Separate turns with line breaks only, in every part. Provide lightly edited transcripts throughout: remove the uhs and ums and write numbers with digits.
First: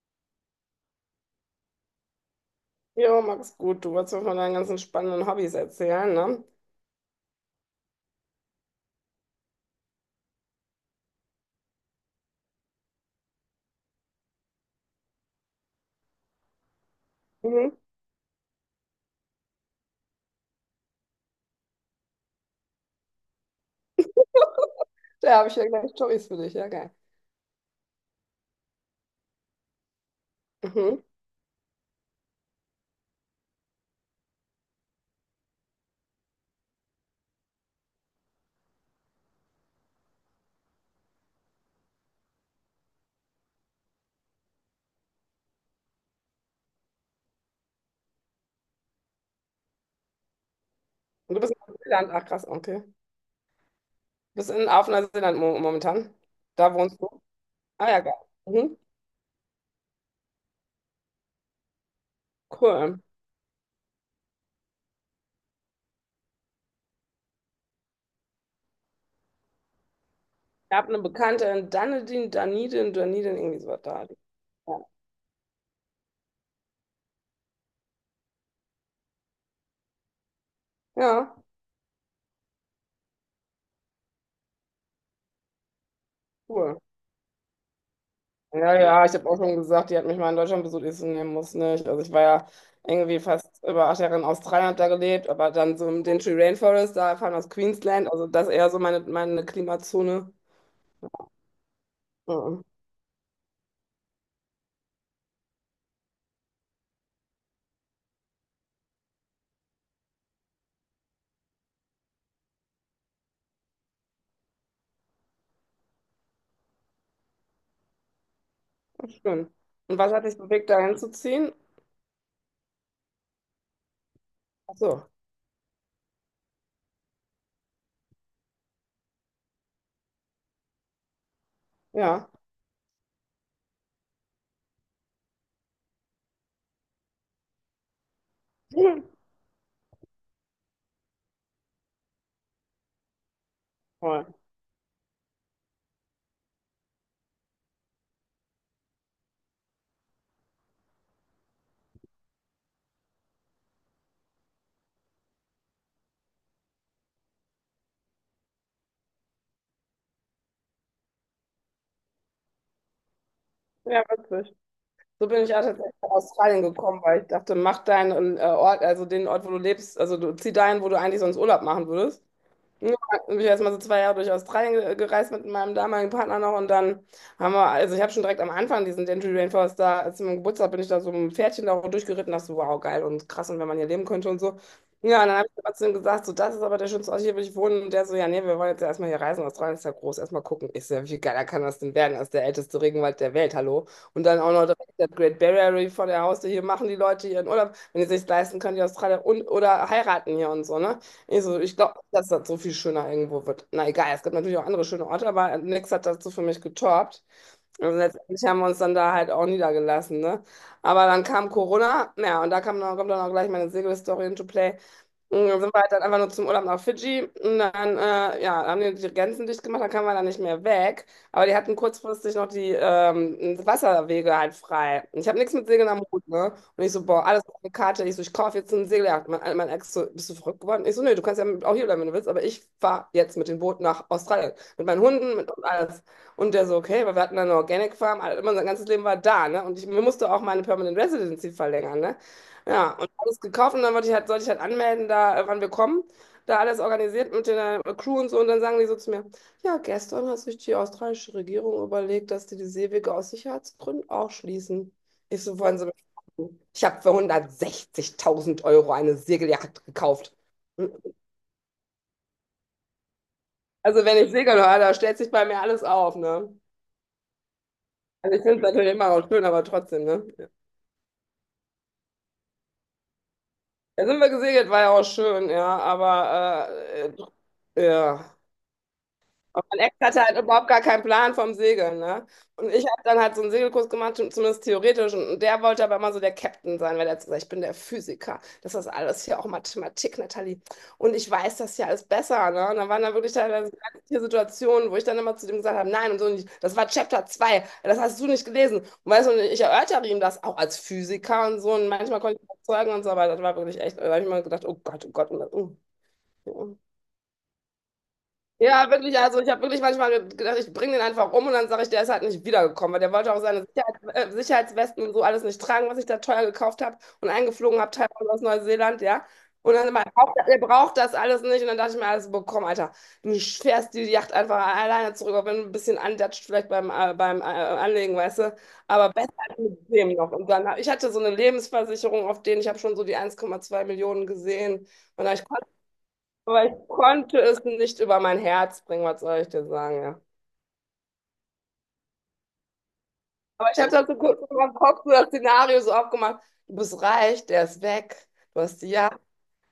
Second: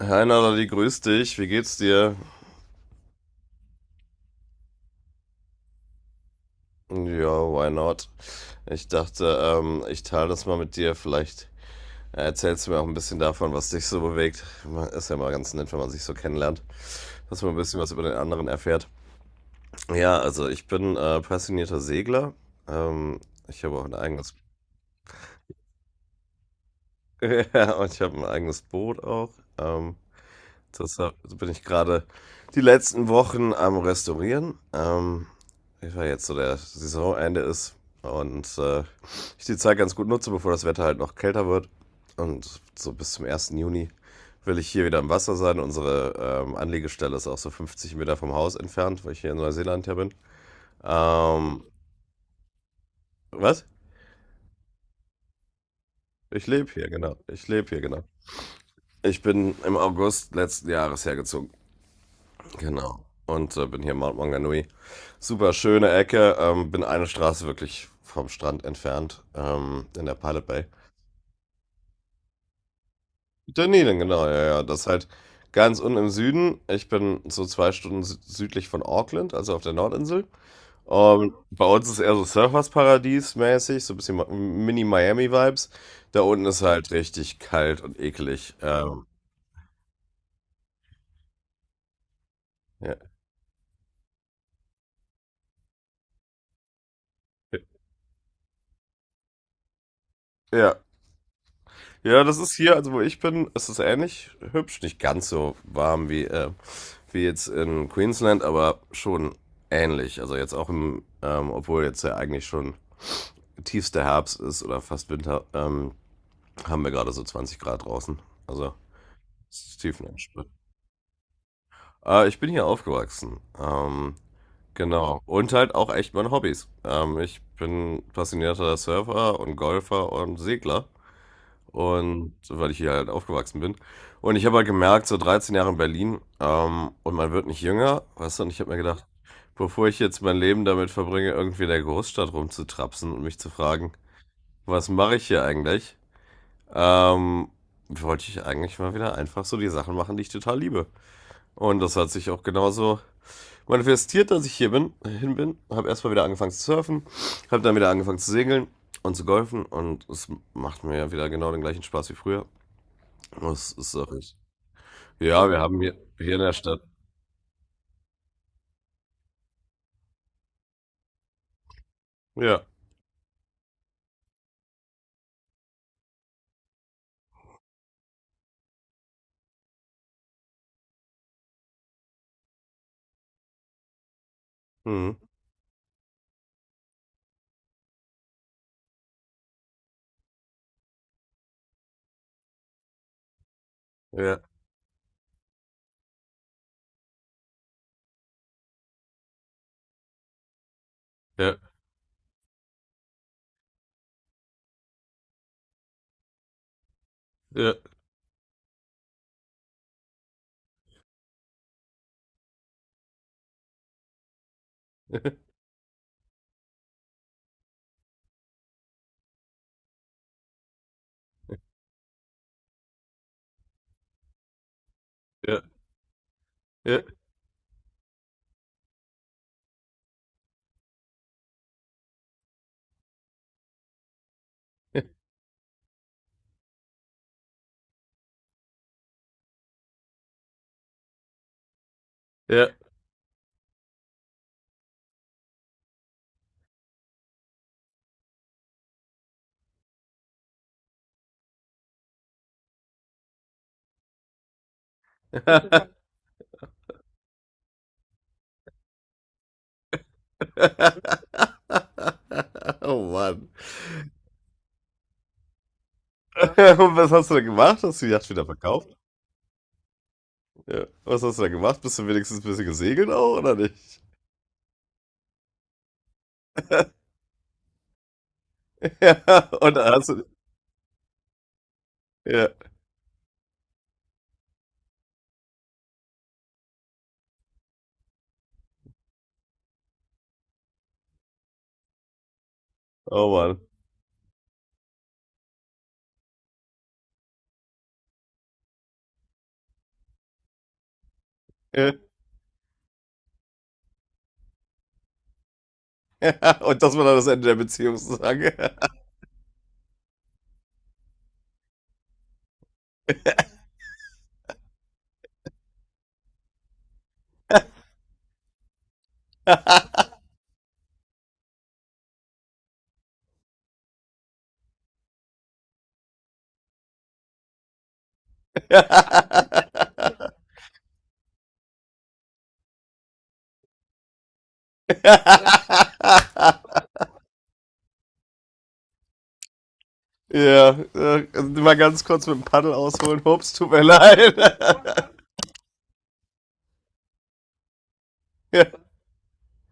Hi Natalie, grüß dich. Wie geht's dir?
Jo, mach's gut, du wolltest mir von deinen ganzen spannenden Hobbys erzählen, ne?
Ja, why not? Ich dachte, ich teile das mal mit dir. Vielleicht erzählst du mir auch ein bisschen davon, was dich so bewegt. Ist ja mal ganz nett, wenn man sich so kennenlernt, dass man ein
Mhm.
bisschen was über den anderen erfährt. Ja, also ich bin passionierter Segler. Ähm, ich habe auch ein eigenes,
Da habe ich ja gleich Storys für dich, ja, geil.
ja, und ich habe ein eigenes Boot auch. Ähm, Das
Mhm.
so bin ich gerade die letzten Wochen am Restaurieren. Ich war jetzt so der Saisonende ist und ich die Zeit ganz gut nutze, bevor das Wetter halt noch kälter wird. Und so bis zum 1. Juni will ich hier wieder im Wasser sein. Unsere Anlegestelle ist auch so 50 Meter vom Haus entfernt, weil ich hier in Neuseeland ja bin.
Und du bist in
Ähm,
Neuseeland, ach krass, okay.
was?
Bist auf Neuseeland mo momentan.
Ich lebe
Da
hier,
wohnst
genau.
du.
Ich lebe hier,
Ah ja,
genau.
geil. Mhm.
Ich bin im August letzten Jahres hergezogen. Genau.
Cool.
Und bin hier in Mount Maunganui. Super schöne Ecke. Bin eine Straße wirklich vom Strand entfernt in der Pilot Bay.
Ich habe eine Bekannte in Dunedin, Dunedin, Dunedin, irgendwie sowas
Dunedin,
da.
genau, ja, ja.
Ja,
Das ist halt ganz unten im Süden. Ich bin so zwei Stunden südlich von Auckland, also auf der Nordinsel.
ja,
Und bei uns ist eher so Surfersparadies mäßig, so ein bisschen Mini-Miami-Vibes. Da unten ist
cool.
halt richtig kalt und eklig.
Ja, ja, ich habe auch schon gesagt, die hat mich mal in Deutschland besucht. Ich so, nee, muss nicht. Also ich war ja
Ja.
irgendwie fast über 8 Jahre in Australien, habe da gelebt, aber dann so im Daintree Rainforest, da fahren aus Queensland, also das eher so meine Klimazone.
Ja, Ja, das ist
Ja,
hier, also wo ich bin, ist es ähnlich hübsch. Nicht ganz so warm wie, wie jetzt in Queensland, aber schon ähnlich. Also jetzt auch im, obwohl jetzt ja eigentlich schon tiefster Herbst ist oder fast Winter, haben wir gerade so 20 Grad draußen. Also
schön.
es ist
Und was hat dich
tiefenentspannt.
bewegt, da hinzuziehen?
Ich bin hier aufgewachsen.
Ach so,
Genau. Und halt auch echt meine Hobbys. Ich bin passionierter Surfer und Golfer und Segler.
ja.
Und so, weil ich hier halt aufgewachsen bin. Und ich habe halt gemerkt, so 13 Jahre in Berlin, und man wird nicht jünger, weißt du, und ich habe mir gedacht,
Hm,
bevor ich jetzt mein Leben damit verbringe, irgendwie in der Großstadt rumzutrapsen und mich zu fragen,
toll.
was mache ich hier eigentlich, ähm, wollte ich eigentlich mal wieder einfach so die Sachen machen, die ich total liebe. Und das hat sich auch genauso manifestiert, dass ich hier bin, hin bin. Habe erstmal wieder angefangen zu surfen, habe dann wieder angefangen zu segeln und zu golfen und es macht mir ja wieder genau den gleichen Spaß wie früher. Das ist
Ja,
doch nicht.
witzig. So bin
Ja,
ich
wir
auch
haben
tatsächlich
hier,
nach
hier in der
Australien
Stadt.
gekommen, weil ich dachte, mach deinen Ort, also den Ort, wo du lebst, also du zieh dahin, wo du eigentlich sonst Urlaub machen würdest.
Ja.
Ja, ich bin ich erstmal so 2 Jahre durch Australien gereist mit meinem damaligen Partner noch. Und dann haben wir, also ich habe schon direkt am Anfang diesen Denali Rainforest da, als meinem Geburtstag bin ich da so mit einem Pferdchen da durchgeritten, dachte so, wow, geil und krass und wenn man hier leben könnte und so.
Mhm.
Ja, und dann habe ich trotzdem gesagt, so, das ist aber der schönste Ort, hier will ich wohnen. Und der so, ja, nee, wir wollen jetzt ja erstmal hier reisen, Australien ist ja groß, erstmal gucken. Ich so, ja, wie geiler kann das denn werden, das ist der älteste Regenwald der Welt, hallo. Und
Ja,
dann auch noch direkt das Great Barrier Reef vor der Haustür, hier machen die Leute ihren Urlaub, wenn die sich leisten können, die Australier, und oder heiraten hier und so, ne? Ich
ja,
so, ich glaube nicht, dass das so viel schöner irgendwo wird. Na egal, es gibt natürlich auch andere schöne Orte, aber nichts hat dazu für mich getoppt.
ja,
Und letztendlich haben wir uns dann da halt auch niedergelassen, ne? Aber dann kam Corona, ja, und da kam dann, kommt dann auch gleich meine Segel-Story into play. Und dann sind wir halt dann einfach nur zum Urlaub nach Fidschi, und dann, ja, haben die die Grenzen dicht gemacht, dann kamen wir da nicht mehr weg. Aber die hatten kurzfristig noch die Wasserwege halt frei. Und ich habe nichts
ja,
mit Segeln am Hut, ne? Und ich
ja,
so, boah, alles auf eine Karte. Ich so, ich kaufe jetzt ein Segeljagd. Mein Ex so, bist du verrückt geworden? Ich so, nee, du kannst ja auch hier bleiben, wenn du willst, aber ich fahre jetzt mit dem Boot nach Australien. Mit meinen Hunden, mit und alles. Und der so, okay, weil wir hatten dann eine Organic Farm, also immer unser ganzes Leben war da, ne? Und ich mir musste auch meine Permanent Residency verlängern, ne?
ja.
Ja, und alles gekauft, und dann wollte ich halt, sollte ich halt anmelden, da, wann wir kommen. Da alles organisiert mit der Crew und so. Und dann sagen die so zu mir, ja, gestern hat sich die australische Regierung überlegt, dass die die Seewege aus Sicherheitsgründen auch schließen. Ich so, wollen Sie mich verarschen? Ich habe für 160.000 Euro eine Segeljacht gekauft. Hm.
Oh Mann.
Also wenn ich segeln höre, da stellt sich bei mir alles auf, ne?
Und was hast du da gemacht? Hast du die Yacht
Also ich
wieder
finde es
verkauft?
natürlich immer auch schön, aber trotzdem, ne?
Ja. Was hast du da gemacht? Bist du wenigstens ein bisschen gesegelt auch, oder nicht?
Da sind wir gesegelt, war ja auch schön, ja, aber ja.
Ja.
Und
Und
mein
dann
Ex
hast
hatte
du.
halt überhaupt gar keinen Plan vom Segeln, ne?
Ja.
Und ich habe dann halt so einen Segelkurs gemacht, schon zumindest theoretisch. Und der wollte aber immer so der Captain sein, weil der hat gesagt, ich bin der Physiker. Das ist alles hier auch Mathematik, Nathalie. Und ich weiß das ja alles besser, ne? Und dann waren da
Oh
wirklich
Mann.
teilweise ganz viele Situationen, wo ich dann immer zu dem gesagt habe, nein und so nicht. Das war Chapter 2. Das hast du nicht gelesen. Und weißt du, und ich erörtere ihm das auch als Physiker und so. Und
Ja.
manchmal konnte ich ihn überzeugen und so, aber das war wirklich echt, da habe ich mal gedacht, oh Gott, oh Gott, oh Gott. Oh. Oh.
Und das war dann das Ende der Beziehung sozusagen.
Ja, wirklich, also ich habe wirklich manchmal gedacht, ich bringe den einfach um und dann sage ich, der ist halt nicht wiedergekommen, weil der wollte auch seine Sicherheitswesten und so alles nicht tragen, was ich da teuer gekauft habe und eingeflogen habe, teilweise aus Neuseeland, ja. Und dann immer, er braucht er braucht das alles nicht. Und dann dachte ich mir, alles bekommen, Alter. Du fährst die Yacht einfach alleine zurück, auch wenn du ein bisschen andatscht, vielleicht beim Anlegen, weißt du.
Ja.
Aber besser als mit dem noch. Und dann, ich hatte so eine Lebensversicherung auf den, ich habe schon so die 1,2 Millionen gesehen. Und dann, ich aber ich konnte es nicht über mein Herz bringen, was soll ich dir sagen, ja.
Ja, also mal ganz kurz mit dem Paddel ausholen. Ups, tut
Aber ich
mir
habe da so
leid.
kurz in meinem Kopf so das Szenario so aufgemacht, du bist reich, der ist weg, du
ja,
hast die Yacht.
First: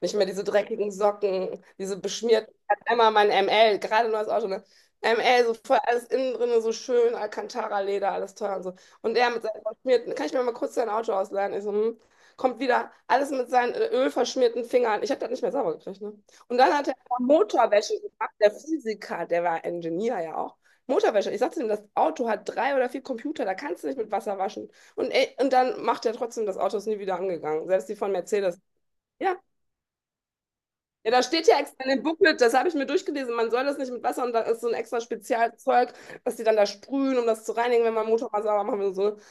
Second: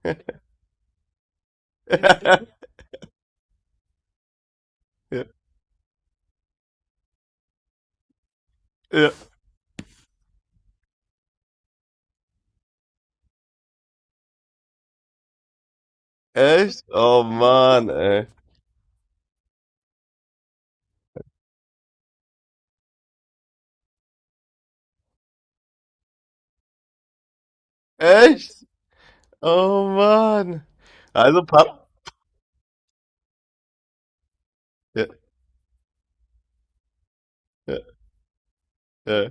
Nicht mehr diese dreckigen Socken, diese
ja,
beschmierten. Ich hatte einmal mein ML, gerade neues Auto, ne?
ja,
ML, so voll alles innen drin, so schön, Alcantara-Leder, alles teuer und so.
ja.
Und er mit seinen verschmierten, kann ich mir mal kurz dein Auto ausleihen? Ich so, hm. Kommt wieder, alles mit seinen ölverschmierten Fingern. Ich habe das nicht mehr sauber gekriegt, ne? Und dann
Echt?
hat er noch
Oh Mann,
Motorwäsche
ey.
gemacht, der Physiker, der war Ingenieur ja auch. Motorwäsche. Ich sagte ihm, das Auto hat 3 oder 4 Computer, da kannst du nicht mit Wasser waschen. Und, ey, und dann macht er trotzdem, das Auto ist nie wieder angegangen. Selbst die von Mercedes.
Echt?
Ja.
Oh Mann.
Ja, da
Also
steht ja extra
Papp.
in dem Booklet, das habe ich mir durchgelesen, man soll das nicht mit Wasser, und da ist so ein extra
Ja,
Spezialzeug, was die dann da sprühen, um das zu
ja,
reinigen, wenn man Motor mal sauber machen will. So.
ja.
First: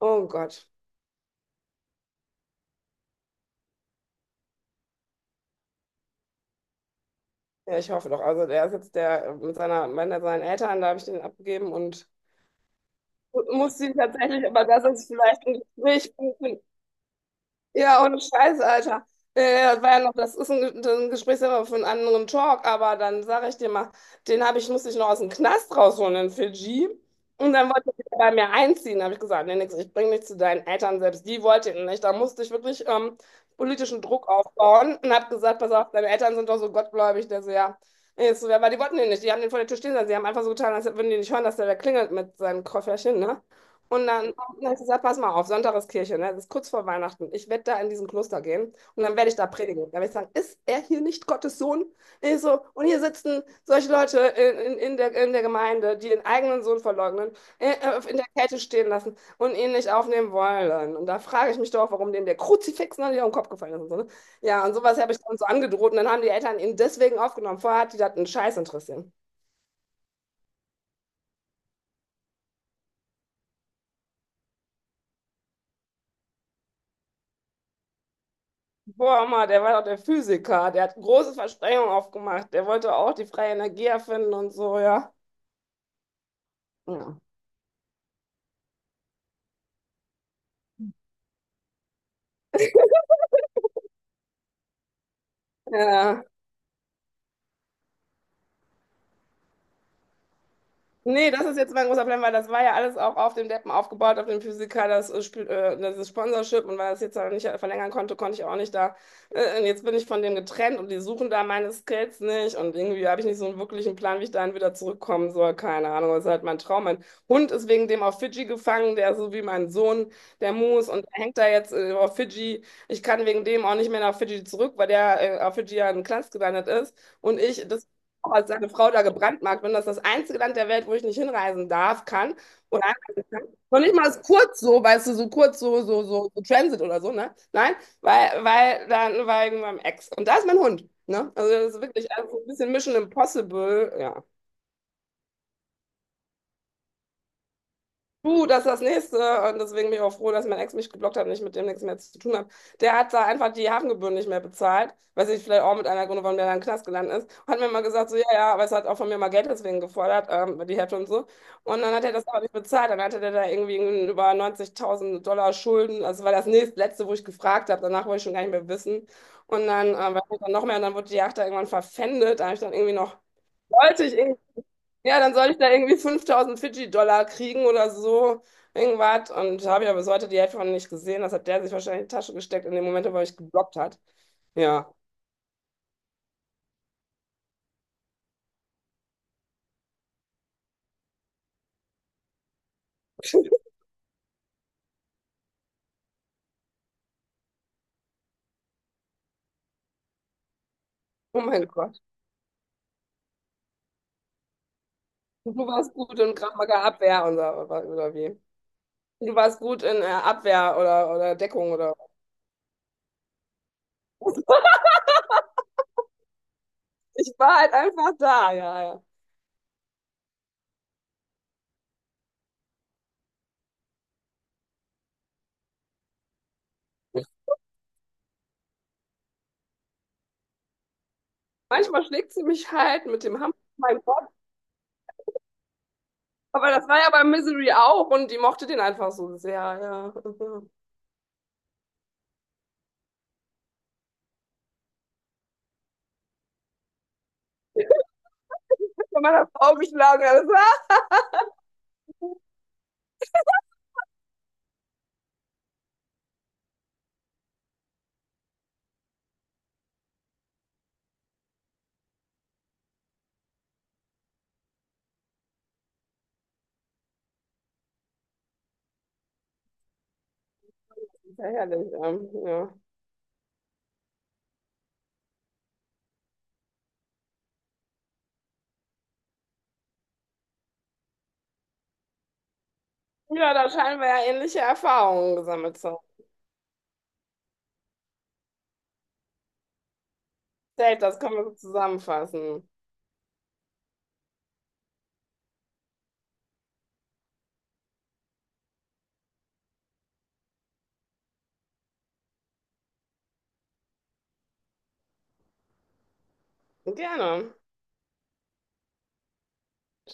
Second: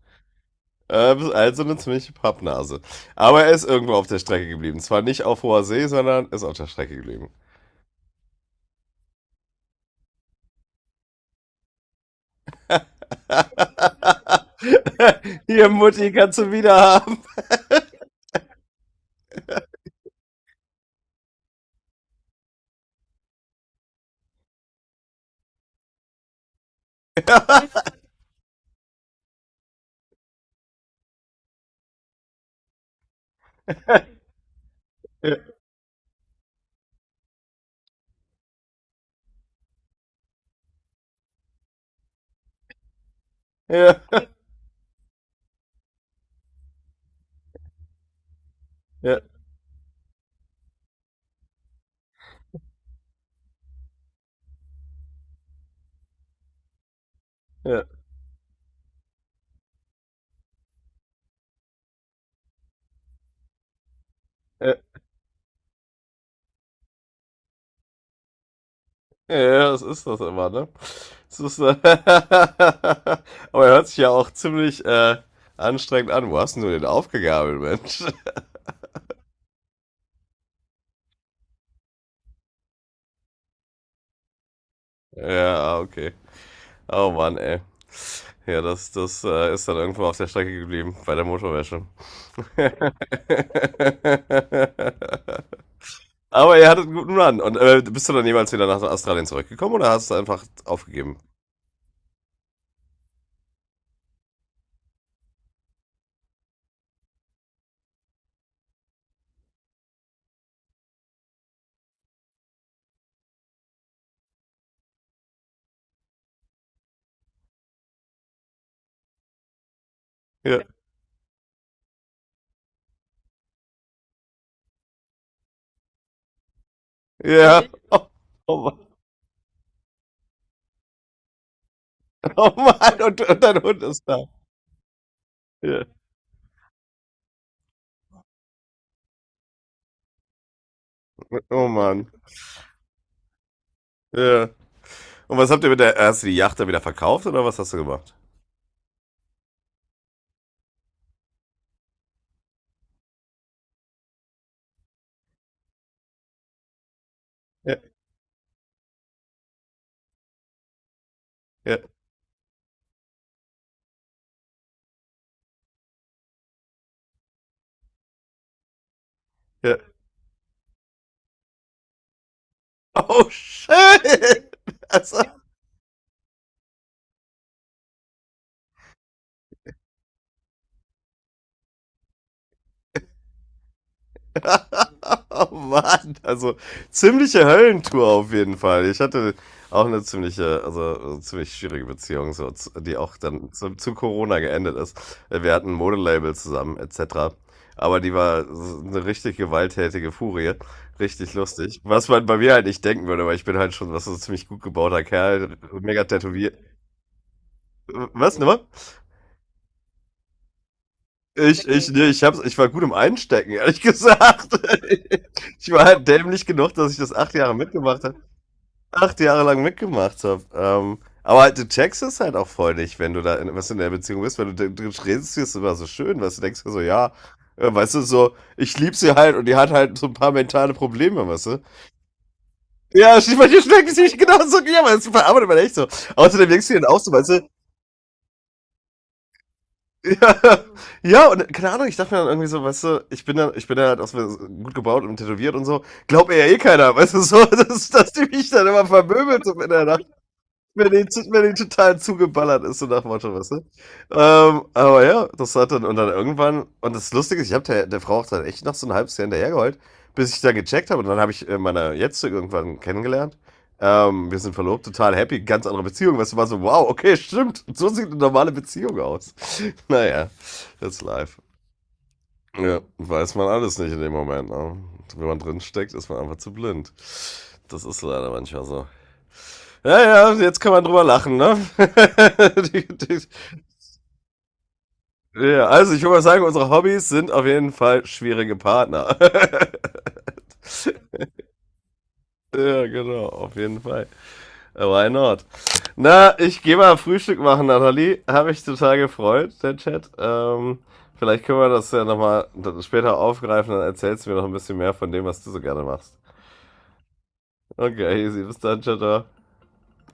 Oh Gott.
Bist Also eine ziemliche Pappnase. Aber er ist irgendwo auf der Strecke geblieben. Zwar nicht auf hoher See, sondern ist auf der Strecke geblieben.
Ja, ich hoffe doch. Also der ist jetzt der mit seinen Eltern, da habe ich den abgegeben und muss ihn tatsächlich, aber das ist vielleicht ein
Hier, Mutti,
Gespräch.
kannst du wieder haben.
Ja, ohne Scheiße, Alter. Das war ja noch, das ist ein Gesprächsthema für einen anderen Talk, aber dann sage ich dir mal, den habe ich, musste ich noch aus dem Knast rausholen in Fidschi. Und dann wollte er bei mir einziehen. Da habe ich gesagt, nee, nix, ich bringe dich zu deinen Eltern selbst. Die wollten ihn nicht. Da musste ich wirklich politischen Druck aufbauen und habe
Ja,
gesagt, pass auf, deine Eltern sind doch so gottgläubig. Der so, ja. Ich so, ja, aber die wollten ihn nicht. Die haben den vor der Tür stehen lassen. Sie haben einfach so getan, als würden die nicht hören, dass der da klingelt mit seinem Kofferchen, ne?
ja,
Und dann habe ich gesagt, pass mal auf, Sonntag ist Kirche, ne? Das ist kurz vor Weihnachten. Ich werde da in diesen Kloster gehen und dann
ja,
werde ich da predigen. Dann werde ich sagen, ist er hier nicht Gottes Sohn? Ich so, und hier sitzen solche Leute in der Gemeinde, die den eigenen Sohn verleugnen,
ja,
in der Kälte stehen lassen und ihn nicht aufnehmen wollen. Und da frage ich mich doch, warum denen der Kruzifix noch nicht auf den Kopf gefallen ist und so, ne? Ja, und
ja.
sowas habe ich dann so angedroht, und dann haben die Eltern ihn deswegen aufgenommen. Vorher hat die das einen Scheiß interessiert.
Ja, ja, das ist das immer, ne? Das ist, aber er hört sich ja auch ziemlich anstrengend an. Wo hast denn du den aufgegabelt, Mensch?
Boah, Mann, der war doch der Physiker, der hat große Versprechungen aufgemacht, der wollte auch die freie Energie erfinden und so, ja.
Ja, okay. Oh
Ja.
Mann, ey. Ja, das, das ist dann irgendwo auf der Strecke geblieben, bei der Motorwäsche.
Ja.
Aber ihr hattet einen guten Run. Und bist du dann jemals wieder nach Australien zurückgekommen oder hast du einfach aufgegeben?
Nee, das ist jetzt mein großer Plan, weil das war ja alles auch auf dem Deppen aufgebaut, auf dem Physiker, das Sponsorship, und weil das jetzt aber nicht verlängern konnte, konnte ich auch nicht da. Und jetzt bin ich von dem getrennt und die suchen da meine Skills nicht, und irgendwie habe ich nicht so einen wirklichen Plan, wie ich dahin wieder zurückkommen soll. Keine Ahnung, das ist halt mein Traum. Mein Hund ist wegen dem auf Fidschi gefangen, der ist so wie mein Sohn, der
Ja.
Moose, und der hängt da jetzt auf Fidschi. Ich kann wegen dem auch nicht mehr nach Fidschi zurück, weil der auf Fidschi ja in Knast gelandet ist. Und
Ja.
ich, das auch als
Oh, oh
seine
Mann.
Frau da gebrandmarkt bin. Das ist das einzige Land der Welt, wo ich nicht hinreisen darf, kann
Oh
oder
Mann. Und,
einreisen
und
kann.
dein
Noch
Hund
nicht
ist
mal ist
da.
kurz so, weißt du, so kurz so,
Ja.
so, so, so Transit oder so, ne? Nein, weil dann war ich mit meinem Ex. Und da ist mein Hund, ne? Also
Oh
das ist
Mann.
wirklich, also ein bisschen Mission Impossible, ja.
Ja. Und was habt ihr mit der. Hast du die Yacht da wieder verkauft oder was hast du gemacht?
Du, das ist das Nächste. Und deswegen bin ich auch froh, dass mein Ex mich geblockt hat und ich mit dem nichts mehr zu tun habe. Der hat da einfach die Hafengebühren nicht mehr bezahlt. Weiß ich, vielleicht auch mit einer Gründe, warum der dann im Knast gelandet ist. Und hat mir
Ja,
mal gesagt, so, ja, ja, aber es hat auch von mir mal Geld deswegen gefordert, die Hälfte und so.
ja,
Und dann hat er das aber nicht bezahlt. Dann hatte der da irgendwie über 90.000 Dollar Schulden. Also das war das nächstletzte, wo ich gefragt habe. Danach wollte ich schon gar nicht mehr wissen. Und
ja.
dann, war ich dann noch mehr. Und dann wurde die Yacht da irgendwann verpfändet. Da habe ich dann irgendwie noch,
Oh
wollte ich irgendwie,
shit!
ja,
Also,
dann soll ich da irgendwie 5000 Fidschi-Dollar kriegen oder so, irgendwas. Und habe ja bis heute die Hälfte von nicht gesehen. Das hat der sich wahrscheinlich in die Tasche gesteckt in dem Moment, wo er mich geblockt hat. Ja.
oh Mann, also ziemliche Höllentour auf jeden Fall. Ich hatte auch eine ziemliche, also eine ziemlich schwierige Beziehung, so, die auch dann zu, zu Corona geendet ist. Wir hatten ein Modelabel zusammen, etc. Aber die war so eine richtig gewalttätige Furie. Richtig
Oh mein
lustig.
Gott.
Was man bei mir halt nicht denken würde, weil ich bin halt schon was so ein ziemlich gut gebauter Kerl,
Du warst
mega
gut in Krav
tätowiert.
Maga Abwehr und so, oder
Was,
wie?
nochmal?
Du warst gut in Abwehr oder Deckung oder
Nee, hab's, ich war gut im Einstecken, ehrlich
was.
gesagt. Ich war halt dämlich genug, dass ich das
Ich
8 Jahre
war halt
mitgemacht
einfach
habe.
da, ja, ja.
Acht Jahre lang mitgemacht habe. Aber halt, du checkst es halt auch voll nicht, wenn du da in, was in der Beziehung bist, wenn du redest, ist immer so schön, was du denkst dir so, ja, weißt du, so, ich lieb sie halt und die hat halt so ein paar mentale Probleme, weißt du?
Manchmal schlägt sie mich halt
Ja,
mit dem Hammer
manche
in
schmecken
meinen
sich
Kopf.
genauso, ja, aber das verarbeitet man echt so. Außerdem denkst
Aber
du dir
das
dann
war
auch
ja
so,
bei
weißt du,
Misery auch, und die mochte den einfach so sehr, ja.
ja, ja, und keine Ahnung, ich dachte mir dann irgendwie so, weißt du, ich bin dann halt auch so gut gebaut und tätowiert und so. Glaubt mir ja eh keiner, weißt du, so, dass die mich dann immer
Von
vermöbelt
meiner
so
Frau
miteinander
geschlagen, alles.
wenn wenn die total zugeballert ist, so nach Motto, weißt du? Aber ja, das hat dann, und dann irgendwann, und das Lustige ist, ich habe der Frau auch dann echt noch so ein halbes Jahr hinterhergeheult, bis ich dann gecheckt habe, und dann habe ich meine Jetzige irgendwann kennengelernt. Wir sind verlobt, total happy, ganz andere Beziehung, weißt du, war so, wow, okay, stimmt, so sieht eine normale Beziehung aus. Naja, that's life.
Sehr ja.
Ja, weiß man alles nicht in dem Moment, ne? Wenn man drin steckt, ist man einfach zu blind. Das ist leider manchmal so. Ja, ja, jetzt kann man drüber lachen, ne? die, die,
Ja, da scheinen wir ja ähnliche Erfahrungen
ja,
gesammelt zu
also ich
haben.
würde mal sagen, unsere Hobbys sind auf jeden Fall schwierige Partner.
Safe, das können wir so zusammenfassen.
ja, genau, auf jeden Fall. Why not? Na, ich gehe mal Frühstück machen, Nathalie. Habe ich total gefreut, der Chat. Vielleicht können wir das ja nochmal später aufgreifen, dann erzählst du mir noch ein bisschen mehr von dem, was du so gerne machst.
Gerne.
Okay, easy. Bis dann, ciao, ciao.